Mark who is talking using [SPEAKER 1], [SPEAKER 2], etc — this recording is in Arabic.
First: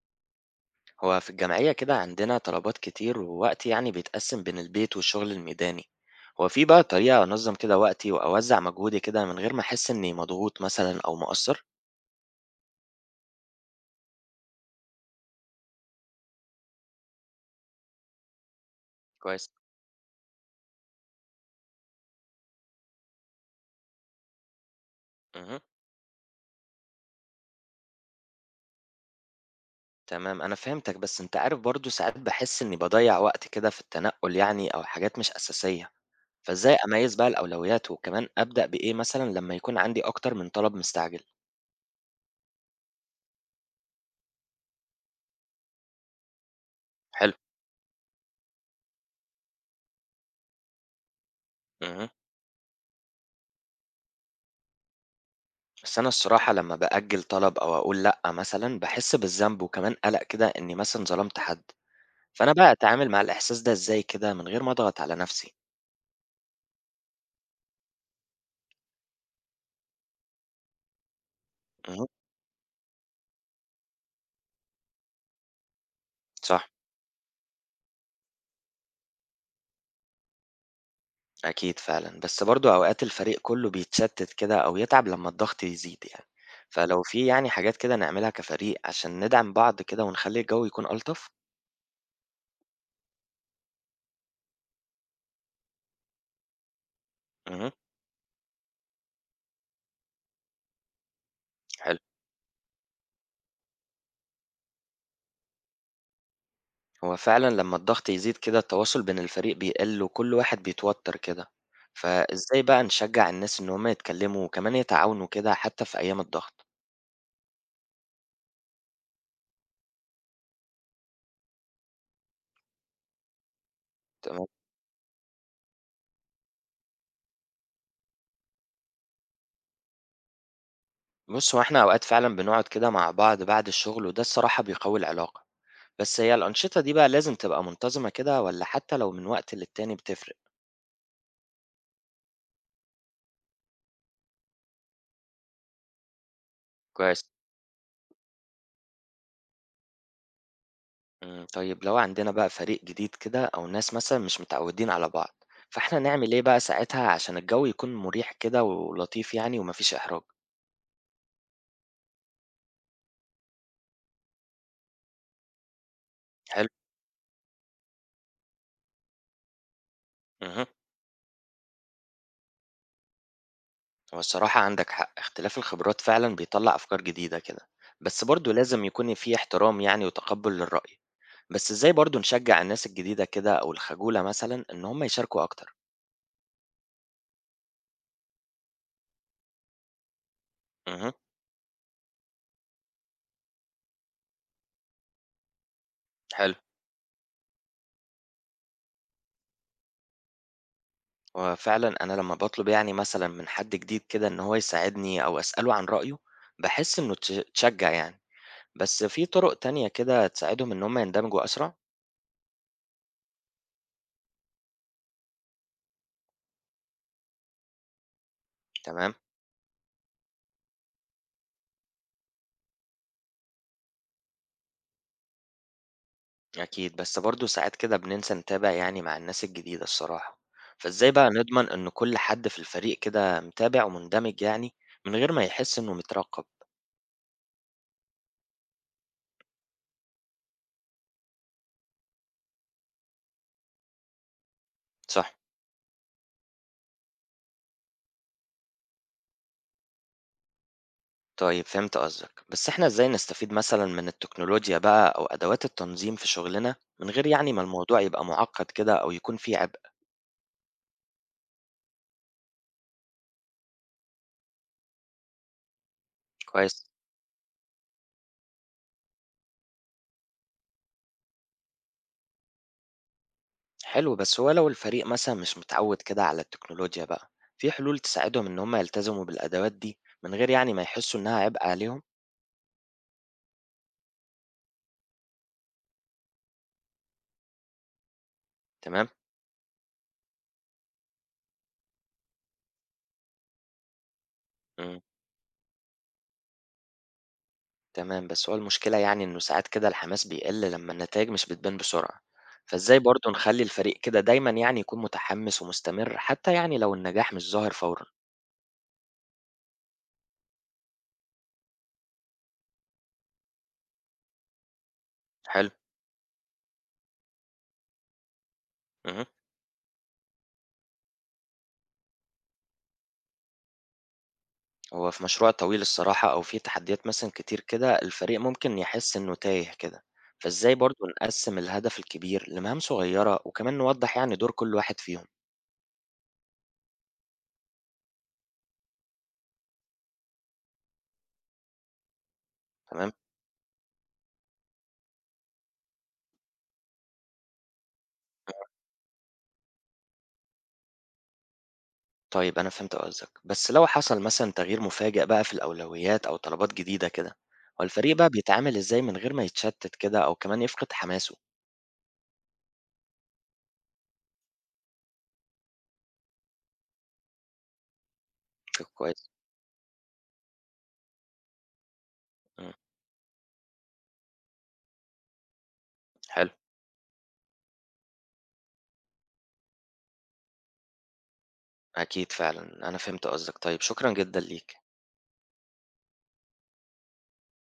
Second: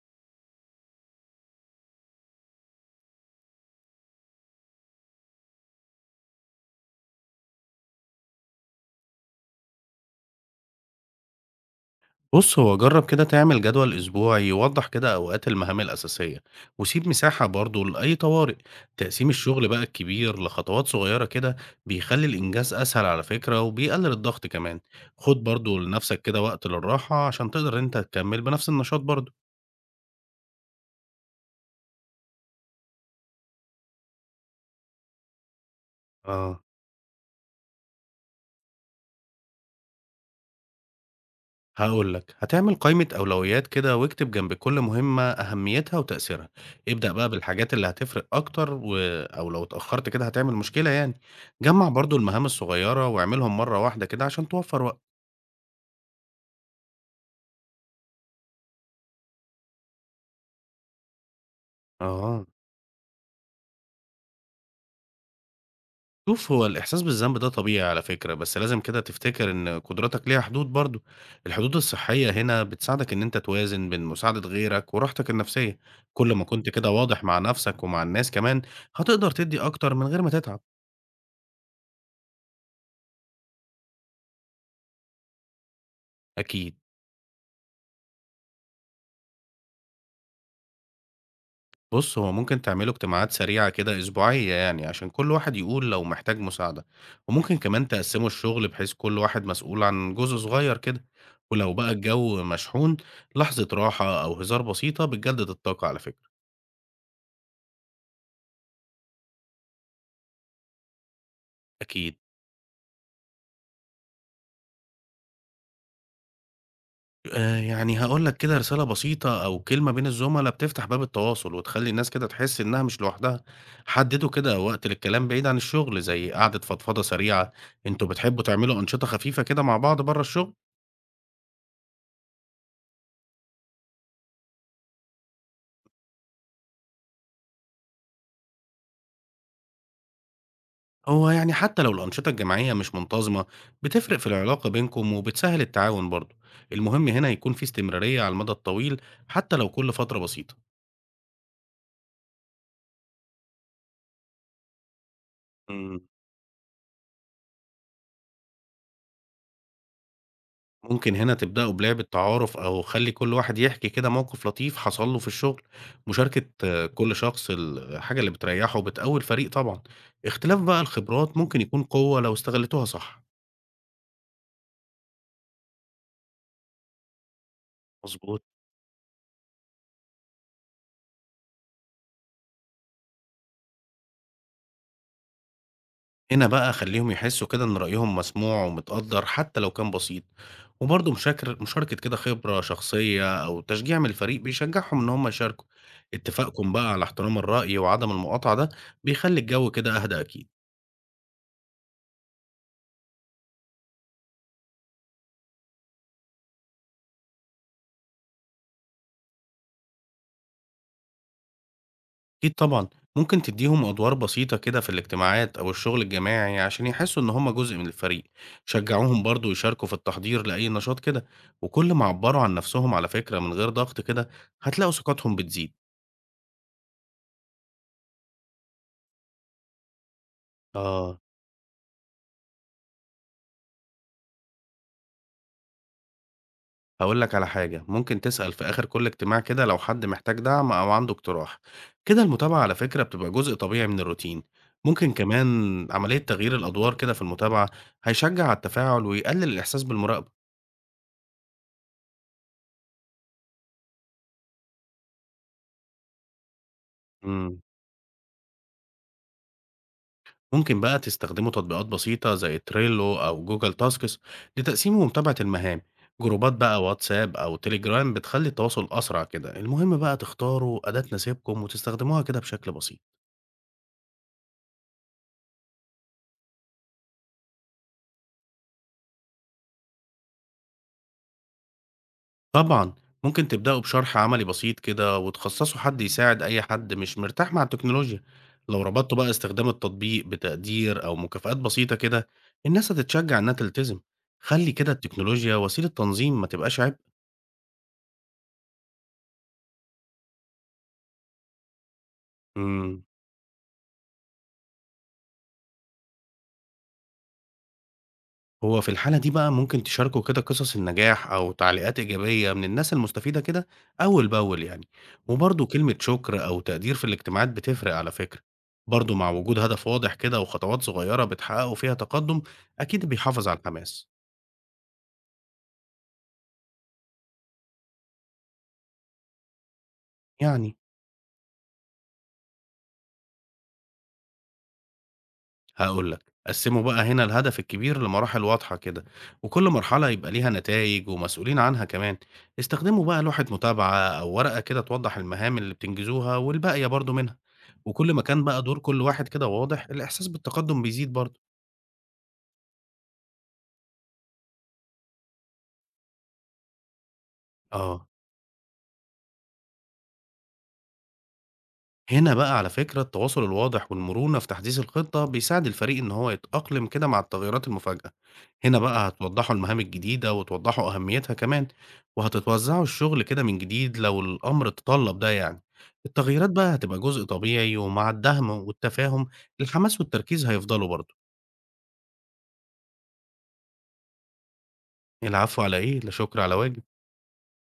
[SPEAKER 1] هو في الجمعية كده عندنا طلبات كتير ووقتي بيتقسم بين البيت والشغل الميداني. هو في بقى طريقة أنظم كده وقتي وأوزع مجهودي كده من غير ما أحس إني مضغوط مثلا أو مقصر؟
[SPEAKER 2] بُص، هو جرّب كده تعمل جدول أسبوعي يوضّح كده أوقات المهام الأساسية، وسيب مساحة برضه لأي طوارئ. تقسيم
[SPEAKER 1] كويس.
[SPEAKER 2] الشغل بقى الكبير لخطوات صغيّرة كده بيخلّي الإنجاز أسهل على فكرة وبيقلل الضغط كمان. خُد
[SPEAKER 1] مه.
[SPEAKER 2] برضه لنفسك كده وقت للراحة عشان تقدر إن أنت تكمّل بنفس النشاط برضه.
[SPEAKER 1] تمام، أنا فهمتك، بس أنت عارف برضو ساعات بحس إني بضيع وقت كده في التنقل أو حاجات مش أساسية.
[SPEAKER 2] آه.
[SPEAKER 1] فإزاي أميز بقى الأولويات وكمان أبدأ بإيه مثلا لما يكون عندي أكتر من طلب مستعجل؟
[SPEAKER 2] هاقول لك، هتعمل قائمة أولويات كده واكتب جنب كل مهمة أهميتها وتأثيرها، ابدأ بقى
[SPEAKER 1] حلو.
[SPEAKER 2] بالحاجات اللي هتفرق أكتر و أو لو اتأخرت كده هتعمل مشكلة يعني، جمّع
[SPEAKER 1] مه.
[SPEAKER 2] برضه المهام الصغيرة واعملهم مرة واحدة كده عشان توفّر وقت.
[SPEAKER 1] بس أنا الصراحة لمّا بأجّل طلب أو أقول لأ مثلًا، باحس بالذنب وكمان قَلَق كده إنّي مثلًا ظلمت حد،
[SPEAKER 2] أها.
[SPEAKER 1] فأنا بقى أتعامل مع الإحساس ده إزاي كده من غير ما أضغط على نَفْسي؟
[SPEAKER 2] شوف هو الإحساس بالذنب ده طبيعي على فكرة، بس لازم كده تفتكر إن قدراتك ليها حدود برضه، الحدود
[SPEAKER 1] اهم.
[SPEAKER 2] الصحية هنا بتساعدك إن أنت توازن بين مساعدة غيرك وراحتك النفسية، كل ما
[SPEAKER 1] صح.
[SPEAKER 2] كنت كده واضح مع نفسك ومع الناس كمان، هتقدر تدّي أكتر من غير ما تتعب،
[SPEAKER 1] أكيد فعلًا، بس برضه أوقات الفريق كُلّه بيتشتّت كده أو يتعب لمّا الضغط يزيد يعني،
[SPEAKER 2] أكيد.
[SPEAKER 1] فلو في حاجات كده نعملها كفريق عشان ندعم بعض كده ونخلّي الجو يكون ألطف؟
[SPEAKER 2] بُص، هو ممكن تعملوا اجتماعات سريعة كده أسبوعية يعني، عشان كل واحد يقول لو محتاج مساعدة، وممكن
[SPEAKER 1] اهم.
[SPEAKER 2] كمان تقسّموا الشغل بحيث كل واحد مسؤول عن جزء صغير كده، ولو بقى
[SPEAKER 1] حلو.
[SPEAKER 2] الجو مشحون لحظة راحة أو هزار بسيطة بتجدد الطاقة على فكرة،
[SPEAKER 1] هو فعلًا لمّا الضغط يزيد كده التواصل بين الفريق بيقل وكل واحد بيتوتر كده،
[SPEAKER 2] أكيد.
[SPEAKER 1] فإزاي بقى نشجّع الناس إن هم يتكلموا وكمان يتعاونوا كده حتى في أيام الضغط؟
[SPEAKER 2] يعني هاقول لك كده رسالة بسيطة أو كلمة بين الزملا بتفتح باب التواصل وتخلّي الناس كده تحس إنها مش لوحدها. حددوا
[SPEAKER 1] تمام.
[SPEAKER 2] كده وقت للكلام بعيد عن الشغل زي قعدة فضفضة سريعة، أنتم بتحبوا تعملوا أنشطة خفيفة كده مع بعض برّه الشغل؟
[SPEAKER 1] بُص، هو إحنا أوقات فعلًا بنقعد كده مع بعض بعد الشغل وده الصراحة بيقوي العلاقة، بس هي الأنشطة دي بقى لازم تبقى منتظمة كده والّا حتى لو من وقت للتاني بتفرق؟
[SPEAKER 2] هو يعني حتى لو الأنشطة الجماعية مش منتظمة بتفرق في العلاقة بينكم وبتسهل التعاون برضه، المهم
[SPEAKER 1] كويس.
[SPEAKER 2] هنا يكون في استمرارية على المدى الطويل حتى لو كل فترة بسيطة.
[SPEAKER 1] إمم، طيب لو عندنا بقى فريق جديد كده أو ناس مثلًا مش متعودين على بعض، فإحنا
[SPEAKER 2] مم.
[SPEAKER 1] نعمل إيه بقى ساعتها عشان الجو يكون مريح كده ولطيف يعني وما فيش إحراج؟
[SPEAKER 2] ممكن هنا تبدأوا بلعبة تعارف أو خلي كل واحد يحكي كده موقف لطيف حصل له في الشغل، مشاركة
[SPEAKER 1] حلو.
[SPEAKER 2] آه، كل شخص الحاجة اللي بتريحه بتقوي الفريق طبعا. اختلاف
[SPEAKER 1] اهم.
[SPEAKER 2] بقى الخبرات ممكن يكون قوة لو استغلتوها صح.
[SPEAKER 1] هو الصراحة عندك حق، اختلاف الخبرات فعلًا بيطلّع أفكار جديدة كده، بس
[SPEAKER 2] مظبوط.
[SPEAKER 1] برضه لازم يكون في احترام وتقبُّل للرأي، بس إزاي برضه نشجّع الناس الجديدة كده أو الخجولة مثلًا إن هم يشاركوا أكتر؟
[SPEAKER 2] هنا بقى خليهم يحسوا كده إن رأيهم مسموع ومتقدر حتى لو كان بسيط،
[SPEAKER 1] اهم.
[SPEAKER 2] وبرضه مشاكر مشاركة كده خبرة شخصية أو تشجيع من الفريق بيشجعهم إن هم يشاركوا.
[SPEAKER 1] حلو.
[SPEAKER 2] اتفاقكم بقى على احترام الرأي وعدم المقاطعة ده بيخلي الجو كده أهدى أكيد.
[SPEAKER 1] هو فعلًا أنا لمّا باطلب يعني مثلًا من حد جديد كده إن هو يساعدني أو أسأله عن رأيه، باحس إنه اتشجّع يعني، بس في طُرق تانية كده تساعدهم إن هم يندمجوا أسرع؟
[SPEAKER 2] أكيد طبعا. ممكن تديهم أدوار بسيطة كده في الاجتماعات أو الشغل الجماعي عشان يحسوا إن هم جزء من الفريق،
[SPEAKER 1] تمام.
[SPEAKER 2] شجعوهم برضه يشاركوا في التحضير لأي نشاط كده. وكل ما عبروا عن نفسهم على فكرة من غير ضغط كده هتلاقوا ثقتهم بتزيد.
[SPEAKER 1] أكيد، بس برضه ساعات كده بننسى نتابع يعني مع الناس الجديدة الصراحة، فإزاي
[SPEAKER 2] آه.
[SPEAKER 1] بقى نضمن إن كل حد في الفريق كده متابع ومندمج يعني من غير ما يحس إنه مترقب؟
[SPEAKER 2] هاقول لك على حاجة، ممكن تسأل في آخر كل اجتماع كده لو حد محتاج دعم أو عنده اقتراح، كده المتابعة على فكرة بتبقى جزء طبيعي من الروتين، ممكن
[SPEAKER 1] صح.
[SPEAKER 2] كمان عملية تغيير الأدوار كده في المتابعة هيشجع على التفاعل ويقلل الإحساس بالمراقبة.
[SPEAKER 1] طيب فهمت قصدك، بس إحنا إزاي نستفيد مثلًا من التكنولوجيا بقى أو أدوات التنظيم في شغلنا من غير ما
[SPEAKER 2] امم
[SPEAKER 1] الموضوع يبقى معقد كده أو يكون فيه عبء؟
[SPEAKER 2] ممكن بقى تستخدموا تطبيقات بسيطة زي تريلو أو جوجل تاسكس لتقسيم ومتابعة المهام، جروبات بقى
[SPEAKER 1] كويس.
[SPEAKER 2] واتساب أو تليجرام بتخلي التواصل أسرع كده، المهم بقى تختاروا أداة تناسبكم وتستخدموها كده بشكل بسيط.
[SPEAKER 1] حلو، بس هو لو الفريق مثلًا مش متعود كده على التكنولوجيا بقى، في حلول تساعدهم إن هم يلتزموا بالأدوات دي من غير ما يحسوا إنها عبء عليهم؟
[SPEAKER 2] طبعًا، ممكن تبدأوا بشرح عملي بسيط كده وتخصصوا حد يساعد أي حد مش مرتاح مع التكنولوجيا، لو
[SPEAKER 1] تمام؟
[SPEAKER 2] ربطتوا بقى استخدام التطبيق بتقدير أو مكافآت بسيطة كده، الناس هتتشجع إنها تلتزم، خلّي كده
[SPEAKER 1] إمم.
[SPEAKER 2] التكنولوجيا وسيلة تنظيم ما تبقاش عبء.
[SPEAKER 1] تمام، بس هو المشكلة يعني إنه ساعات كده الحماس بيقل لمّا النتايج مش بتبان بسرعة، فإزاي
[SPEAKER 2] إمم.
[SPEAKER 1] برضه نخلّي الفريق كده دايمًا يعني يكون متحمس ومستمر حتى لو النجاح مش ظاهر فورًا؟
[SPEAKER 2] هو في الحالة دي بقى ممكن تشاركوا كده قصص النجاح أو تعليقات إيجابية من الناس المستفيدة كده أول بأول يعني، وبرضه
[SPEAKER 1] حلو.
[SPEAKER 2] كلمة شكر أو تقدير في الاجتماعات بتفرق على فكرة. برضه
[SPEAKER 1] اهم.
[SPEAKER 2] مع وجود هدف واضح كده وخطوات صغيرة بتحققوا فيها تقدم أكيد بيحافظ على الحماس.
[SPEAKER 1] هو في مشروع طويل الصراحة أو في تحديات مثلًا كتير كده الفريق ممكن يحس إنه تايه كده، فإزاي
[SPEAKER 2] يعني
[SPEAKER 1] برضه نقسّم الهدف الكبير لمهام صغيرة وكمان نوضّح يعني دور كل واحد فيهم؟
[SPEAKER 2] هاقول لك، قسّموا بقى هنا الهدف الكبير لمراحل واضحة كده، وكل مرحلة يبقى ليها نتايج ومسؤولين عنها كمان، استخدموا
[SPEAKER 1] تمام.
[SPEAKER 2] بقى لوحة متابعة أو ورقة كده توضح المهام اللي بتنجزوها والباقية برضه منها، وكل ما كان بقى دور كل واحد كده واضح، الإحساس بالتقدم بيزيد برضه.
[SPEAKER 1] طيب أنا فهمت قصدك، بس لو حصل مثلًا تغيير مفاجئ بقى في الأولويات أو طلبات جديدة كده، هو
[SPEAKER 2] آه.
[SPEAKER 1] الفريق بقى بيتعامل إزاي من غير ما يتشتت كده أو كمان يفقد حماسه؟
[SPEAKER 2] هنا بقى على فكرة التواصل الواضح والمرونة في تحديث الخطة بيساعد الفريق إن هو يتأقلم كده مع التغيرات المفاجئة، هنا
[SPEAKER 1] فكرة
[SPEAKER 2] بقى
[SPEAKER 1] كويس.
[SPEAKER 2] هتوضحوا المهام الجديدة وتوضحوا أهميتها كمان،
[SPEAKER 1] إمم.
[SPEAKER 2] وهتتوزعوا الشغل كده من جديد لو الأمر تطلب ده يعني. التغييرات
[SPEAKER 1] حلو.
[SPEAKER 2] بقى هتبقى جزء طبيعي ومع الدهم والتفاهم الحماس والتركيز هيفضلوا برضه.
[SPEAKER 1] أكيد فعلًا، أنا فهمت قصدك، طيب شكرًا جدًا ليك.
[SPEAKER 2] العفو على إيه، لا شكر على واجب.